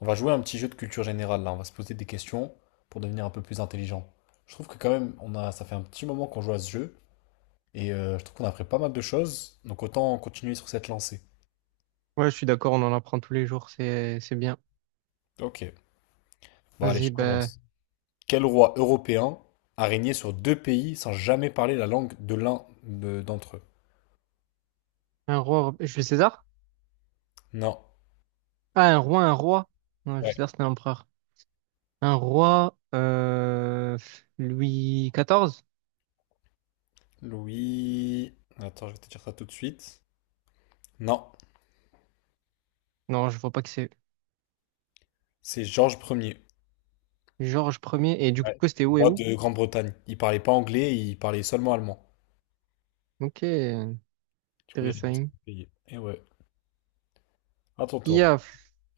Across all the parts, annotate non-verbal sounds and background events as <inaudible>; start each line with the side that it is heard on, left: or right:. left: On va jouer un petit jeu de culture générale là, on va se poser des questions pour devenir un peu plus intelligent. Je trouve que quand même, ça fait un petit moment qu'on joue à ce jeu et je trouve qu'on a appris pas mal de choses, donc autant continuer sur cette lancée.
right: Ouais, je suis d'accord, on en apprend tous les jours, c'est bien.
left: Ok, bon allez,
right: Vas-y,
left: je
right: ben,
left: commence. Quel roi européen a régné sur deux pays sans jamais parler la langue de l'un d'entre eux?
right: un roi, Jules César?
left: Non.
right: Ah, un roi, un roi. Non, Jules
left: Ouais.
right: César, c'était un empereur. Un roi, Louis XIV?
left: Louis. Attends, je vais te dire ça tout de suite. Non,
right: Non, je vois pas que c'est
left: c'est Georges Ier.
right: Georges Ier. Et du coup,
left: Ouais.
right: c'était où et
left: Roi
right: où?
left: de Grande-Bretagne. Il parlait pas anglais, il parlait seulement allemand.
right: Ok,
left: Du coup, il a été
right: intéressant.
left: payé. Et ouais. À ton
right: Qui
left: tour.
right: a,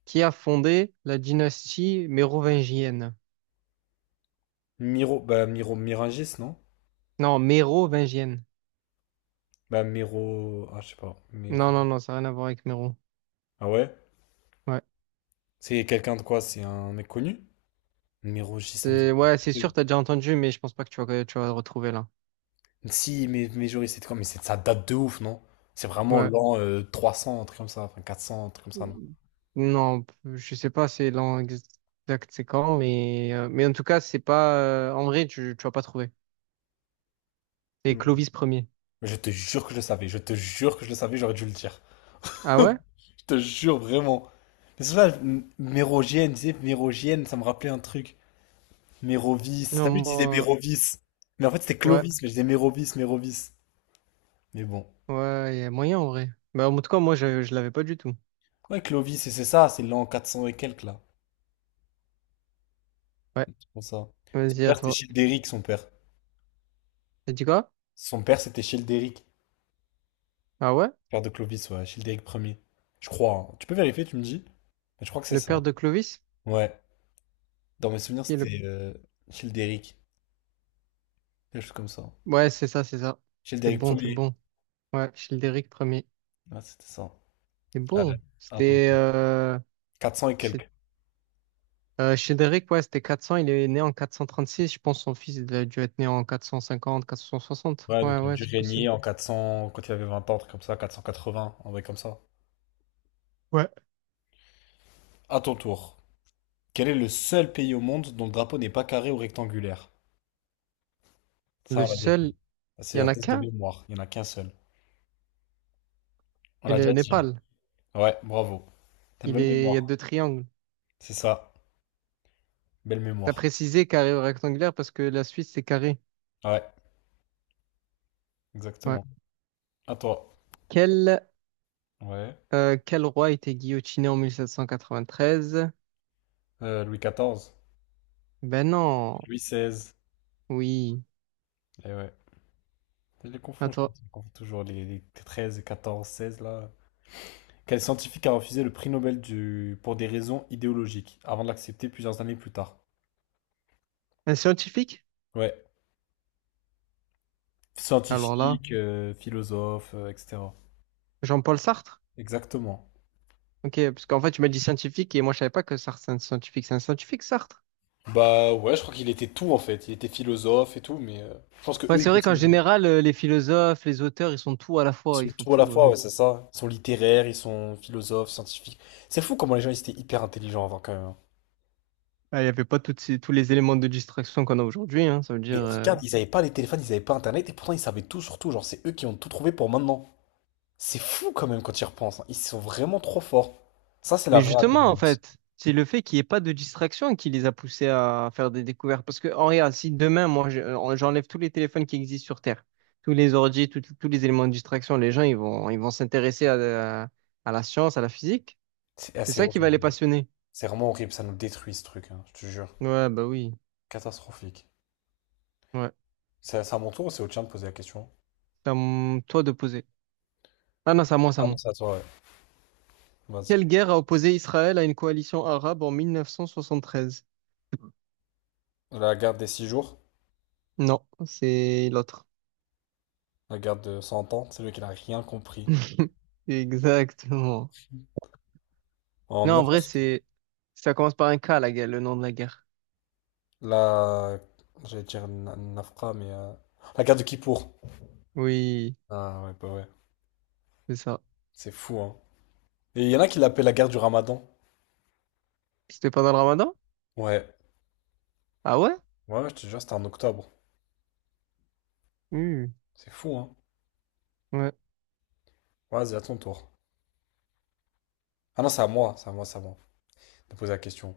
right: qui a fondé la dynastie mérovingienne?
left: Miro, bah Miro Miragis, non?
right: Non, mérovingienne.
left: Bah Miro, ah je sais pas, Miro.
right: Non, non, non, ça n'a rien à voir avec Méro.
left: Ah ouais?
right: Ouais,
left: C'est quelqu'un de quoi? C'est un mec connu? Mirogis, ça me dit.
right: ouais, c'est
left: Un
right: sûr, t'as déjà entendu, mais je pense pas que tu vas le retrouver là.
left: Si, mais Joris, c'était quand? Mais ça date de ouf, non? C'est vraiment
right: Ouais.
left: l'an 300, un truc comme ça, enfin 400, un truc comme ça, non?
right: Non, je sais pas, c'est l'an exact, c'est quand, mais en tout cas, c'est pas. En vrai, tu vas pas trouver. C'est
left: Mm.
right: Clovis premier.
left: Je te jure que je le savais, je te jure que je le savais, j'aurais dû le dire. <laughs>
right: Ah ouais?
left: Je te jure, vraiment. Mais c'est ça, Mérogienne, tu sais, Mérogienne, ça me rappelait un truc. Mérovis,
right: Non,
left: t'as vu, je disais
right: moi.
left: Mérovis. Mais en fait, c'était
right: Ouais,
left: Clovis, mais je disais Mérovis, Mérovis. Mais bon.
right: ouais, il y a moyen en vrai. Bah, en tout cas, moi, je l'avais pas du tout.
left: Ouais, Clovis, et c'est ça, c'est l'an 400 et quelques, là.
right: Ouais,
left: C'est pour ça. Son
right: vas-y, à
left: père, c'était
right: toi.
left: Childéric, son père.
right: T'as dit quoi?
left: Son père, c'était Childéric.
right: Ah ouais?
left: Père de Clovis, ouais, Childéric Ier, je crois, hein. Tu peux vérifier, tu me dis? Mais je crois que c'est
right: Le
left: ça.
right: père de Clovis?
left: Ouais. Dans mes souvenirs,
right: Qui est le...
left: c'était Childéric. Quelque chose comme ça.
right: Ouais, c'est ça, c'est ça. T'es
left: Childéric
right: bon, t'es
left: Ier.
right: bon. Ouais, Childéric premier.
left: Ouais, c'était ça.
right: T'es
left: Allez.
right: bon.
left: Ah,
right: C'était.
left: 400 et quelques.
right: Chédéric, ouais, c'était 400, il est né en 436, je pense son fils il a dû être né en 450, 460.
left: Ouais, donc
right: Ouais,
left: il a
right: ouais,
left: dû
right: c'est
left: régner
right: possible.
left: en 400, quand il avait 20 ans, un truc comme ça, 480, un truc comme ça.
right: Ouais.
left: À ton tour. Quel est le seul pays au monde dont le drapeau n'est pas carré ou rectangulaire? Ça, on
right: Le
left: l'a déjà
right: seul, il y
left: C'est un
right: en a
left: test de
right: qu'un,
left: mémoire. Il n'y en a qu'un seul. On
right: c'est
left: l'a
right: le
left: déjà dit.
right: Népal.
left: Ouais, bravo. T'as une
right: Il
left: bonne
right: est, il y a
left: mémoire.
right: deux triangles.
left: C'est ça. Belle
right: T'as
left: mémoire.
right: précisé carré ou rectangulaire parce que la Suisse, c'est carré.
left: Ouais,
right: Ouais.
left: exactement. À toi.
right: Quel,
left: Ouais.
right: quel roi était guillotiné en 1793?
left: Louis XIV.
right: Ben non,
left: Louis XVI.
right: oui.
left: Eh ouais. Je les
right: Attends,
left: confonds toujours. Les 13 et 14, 16 là. Quel scientifique a refusé le prix Nobel pour des raisons idéologiques avant de l'accepter plusieurs années plus tard?
right: un scientifique?
left: Ouais.
right: Alors là,
left: Scientifique, philosophe, etc.
right: Jean-Paul Sartre?
left: Exactement.
right: Ok, parce qu'en fait, tu m'as dit scientifique et moi, je savais pas que Sartre, c'est un scientifique. C'est un scientifique, Sartre?
left: Bah ouais, je crois qu'il était tout en fait. Il était philosophe et tout, mais je pense que
right: Ouais,
left: eux ils
right: c'est vrai qu'en
left: continuent.
right: général, les philosophes, les auteurs, ils sont tout à la
left: Ils
right: fois,
left: sont
right: ils font
left: tout à la
right: tout.
left: fois, ouais, c'est ça. Ils sont littéraires, ils sont philosophes, scientifiques. C'est fou comment les gens ils étaient hyper intelligents avant quand même, hein.
right: Ah, il n'y avait pas toutes tous les éléments de distraction qu'on a aujourd'hui, hein, ça veut dire.
left: Mais regarde, ils avaient pas les téléphones, ils avaient pas internet et pourtant ils savaient tout sur tout. Genre c'est eux qui ont tout trouvé pour maintenant. C'est fou quand même quand tu y repenses, hein. Ils sont vraiment trop forts. Ça c'est la
right: Mais
left: vraie
right: justement, en
left: intelligence.
right: fait, c'est le fait qu'il n'y ait pas de distraction qui les a poussés à faire des découvertes. Parce que, en regarde, si demain, moi, j'enlève tous les téléphones qui existent sur Terre, tous les ordi, tous les éléments de distraction, les gens, ils vont s'intéresser à la science, à la physique.
left: C'est
right: C'est
left: assez
right: ça qui va
left: horrible.
right: les passionner.
left: C'est vraiment horrible. Ça nous détruit ce truc, hein, je te jure.
right: Ouais, bah oui.
left: Catastrophique.
right: Ouais.
left: C'est à mon tour ou c'est au tien de poser la question?
right: C'est à toi de poser. Ah non, c'est à moi, c'est
left: Ah
right: à
left: non,
right: moi.
left: c'est à toi, ouais. Vas-y.
right: Quelle guerre a opposé Israël à une coalition arabe en 1973?
left: La garde des 6 jours.
right: Non, c'est l'autre.
left: La guerre de 100 ans, c'est lui qui n'a rien compris.
right: <laughs> Exactement.
left: En
right: Non, en vrai,
left: 1960,
right: c'est ça commence par un K, la guerre, le nom de la guerre.
left: la... J'allais dire Nafra, mais, la guerre de Kippour.
right: Oui,
left: Ah ouais, bah ouais.
right: c'est ça.
left: C'est fou, hein. Et il y en a qui l'appellent la guerre du Ramadan.
right: C'était pendant le Ramadan?
left: Ouais.
right: Ah ouais?
left: Ouais, je te jure, c'était en octobre.
right: Hmm,
left: C'est fou, hein.
right: ouais.
left: Vas-y, à ton tour. Ah non, c'est à moi, c'est à moi, c'est à moi. De poser la question.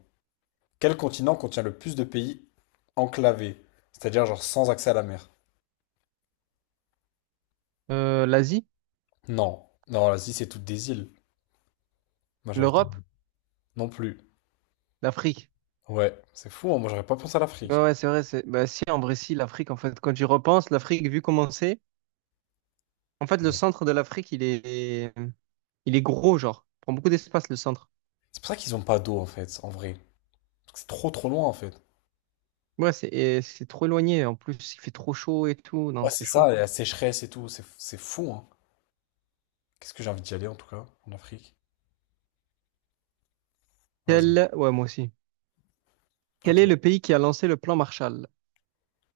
left: Quel continent contient le plus de pays enclavés? C'est-à-dire, genre, sans accès à la mer.
right: L'Asie,
left: Non. Non, l'Asie, c'est toutes des îles. Majorité.
right: l'Europe,
left: Non plus.
right: l'Afrique.
left: Ouais, c'est fou, hein. Moi, j'aurais pas pensé à
right: Ouais,
left: l'Afrique.
right: ouais, c'est vrai. Bah, si, en vrai, si, l'Afrique, en fait, quand j'y repense, l'Afrique, vu comment c'est, en fait, le centre de l'Afrique, il est gros, genre. Il prend beaucoup d'espace, le centre.
left: C'est pour ça qu'ils ont pas d'eau en fait, en vrai. Parce que c'est trop trop loin en fait.
right: Ouais, c'est trop éloigné. En plus, il fait trop chaud et tout. Non,
left: Ouais,
right: c'est
left: c'est
right: chaud.
left: ça, et la sécheresse et tout, c'est fou, hein. Qu'est-ce que j'ai envie d'y aller en tout cas, en Afrique. Vas-y.
right: Ouais, moi aussi. Quel est le
left: Attends.
right: pays qui a lancé le plan Marshall?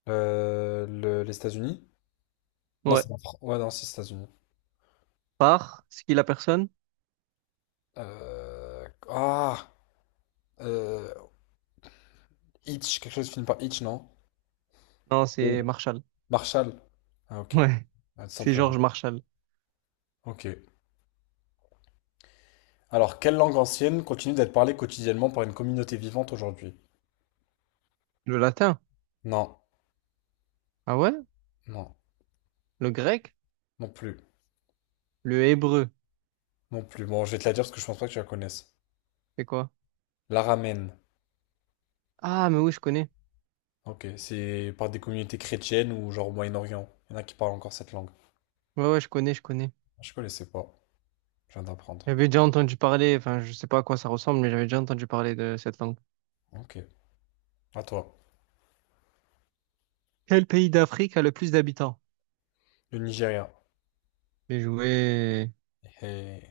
left: Les États-Unis? Non,
right: Ouais.
left: c'est en France. Ouais, non, c'est les États-Unis.
right: Par? C'est qui la personne?
left: Ah! Euh... Hitch, quelque chose qui finit par Hitch, non?
right: Non,
left: Oui.
right: c'est Marshall.
left: Marshall. Ah,
right: <laughs>
left: ok.
right: Ouais,
left: Ah, tout
right: c'est
left: simplement.
right: Georges Marshall.
left: Ok. Alors, quelle langue ancienne continue d'être parlée quotidiennement par une communauté vivante aujourd'hui?
right: Le latin?
left: Non,
right: Ah ouais?
left: non,
right: Le grec?
left: non plus,
right: Le hébreu?
left: non plus. Bon, je vais te la dire parce que je pense pas que tu la connaisses.
right: C'est quoi?
left: L'araméen.
right: Ah, mais oui, je connais.
left: Ok, c'est par des communautés chrétiennes ou genre au Moyen-Orient. Il y en a qui parlent encore cette langue.
right: Ouais, ouais, je connais, je connais.
left: Je connaissais pas. Je viens d'apprendre.
right: J'avais déjà entendu parler, enfin, je sais pas à quoi ça ressemble, mais j'avais déjà entendu parler de cette langue.
left: Ok, à toi.
right: Quel pays d'Afrique a le plus d'habitants?
left: Le Nigeria.
right: J'ai joué.
left: Hey.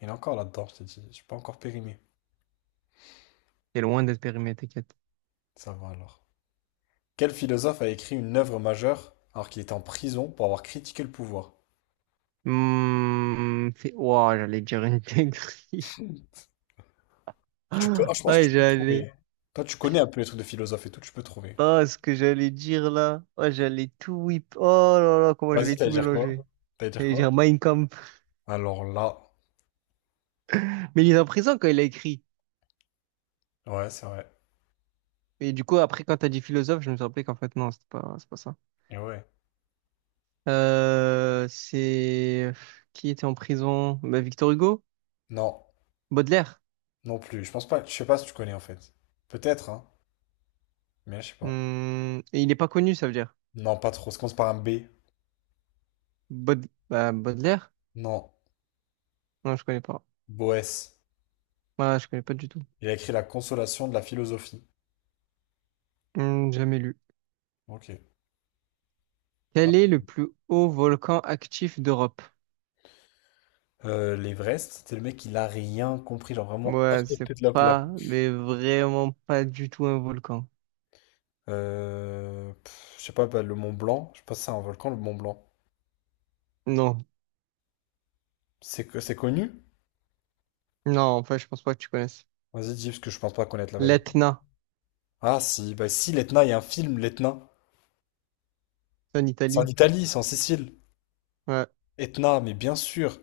left: Il est encore là-dedans, je t'ai dit. Je suis pas encore périmé.
right: T'es loin d'être périmé, t'inquiète.
left: Ça va alors. Quel philosophe a écrit une œuvre majeure alors qu'il était en prison pour avoir critiqué le pouvoir?
right: Ouah, j'allais dire une dinguerie.
left: Tu peux, ah,
right: <laughs>
left: je pense que
right: Ouais,
left: tu peux
right: j'allais.
left: trouver. Toi, tu connais un peu les trucs de philosophe et tout, tu peux trouver.
right: Oh, ce que j'allais dire là. Oh, j'allais tout whip. Oh là là, comment
left: Vas-y,
right: j'allais
left: t'allais
right: tout
left: dire quoi?
right: mélanger.
left: T'allais dire
right: J'allais
left: quoi?
right: dire Mein Kampf.
left: Alors là,
right: Mais il est en prison quand il a écrit.
left: ouais, c'est vrai.
right: Et du coup, après, quand t'as dit philosophe, je me suis rappelé qu'en fait, non, c'est pas ça.
left: Et ouais.
right: C'est. Qui était en prison? Bah, Victor Hugo?
left: Non,
right: Baudelaire.
left: non plus. Je pense pas. Je sais pas si tu connais en fait. Peut-être, hein. Mais je sais pas.
right: Et il n'est pas connu, ça veut dire.
left: Non, pas trop. Ça commence par un B.
right: Baud... Bah, Baudelaire?
left: Non.
right: Non, je connais pas.
left: Boès.
right: Voilà, je connais pas du tout.
left: Il a écrit La consolation de la philosophie.
right: Jamais lu.
left: Ok.
right: Quel
left: Ah.
right: est le plus haut volcan actif d'Europe?
left: L'Everest, c'était le mec, il a rien compris, genre vraiment à
right: Ouais, c'est
left: côté de la plaque.
right: pas, mais vraiment pas du tout un volcan.
left: Pff, je sais pas, bah, le Mont Blanc, je sais pas si c'est un volcan, le Mont Blanc.
right: Non,
left: C'est que c'est connu?
right: non, en fait, je pense pas que tu connaisses.
left: Vas-y, dis, parce que je pense pas connaître la vérité.
right: L'Etna,
left: Ah si, bah si, l'Etna, il y a un film, l'Etna.
right: c'est en
left: C'est en
right: Italie.
left: Italie, c'est en Sicile.
right: Ouais,
left: Etna, mais bien sûr,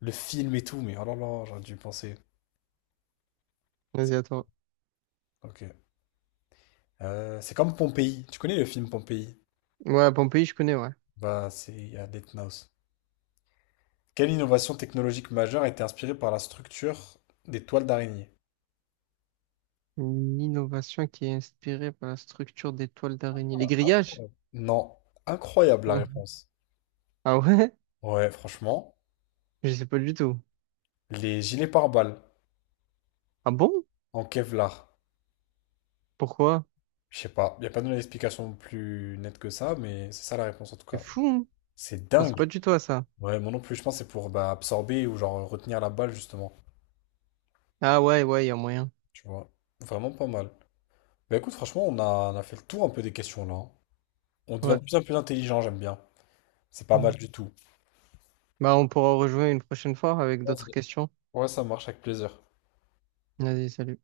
left: le film et tout, mais oh là là, j'aurais dû y penser.
right: vas-y, attends.
left: Ok. C'est comme Pompéi. Tu connais le film Pompéi?
right: Ouais, Pompéi, je connais, ouais.
left: Bah, c'est il y a Death Note. Quelle innovation technologique majeure a été inspirée par la structure des toiles d'araignée?
right: Une innovation qui est inspirée par la structure des toiles d'araignée. Les grillages?
left: Non. Incroyable la
right: <laughs> Hum.
left: réponse.
right: Ah ouais?
left: Ouais, franchement.
right: Je sais pas du tout.
left: Les gilets pare-balles
right: Ah bon?
left: en Kevlar.
right: Pourquoi?
left: Je sais pas. Il n'y a pas donné explication plus nette que ça, mais c'est ça la réponse en tout
right: C'est
left: cas.
right: fou, hein.
left: C'est
right: Je pensais pas
left: dingue.
right: du tout à ça.
left: Ouais, moi non plus, je pense que c'est pour bah, absorber ou genre retenir la balle justement.
right: Ah ouais, ouais, il y a moyen.
left: Tu vois. Vraiment pas mal. Bah écoute, franchement, on a fait le tour un peu des questions là, hein. On devient
right: Ouais.
left: de plus en plus intelligent, j'aime bien. C'est pas
right: Ouais.
left: mal du tout.
right: Bah, on pourra rejoindre une prochaine fois avec d'autres
left: Vas-y.
right: questions.
left: Ouais, ça marche avec plaisir.
right: Vas-y, salut.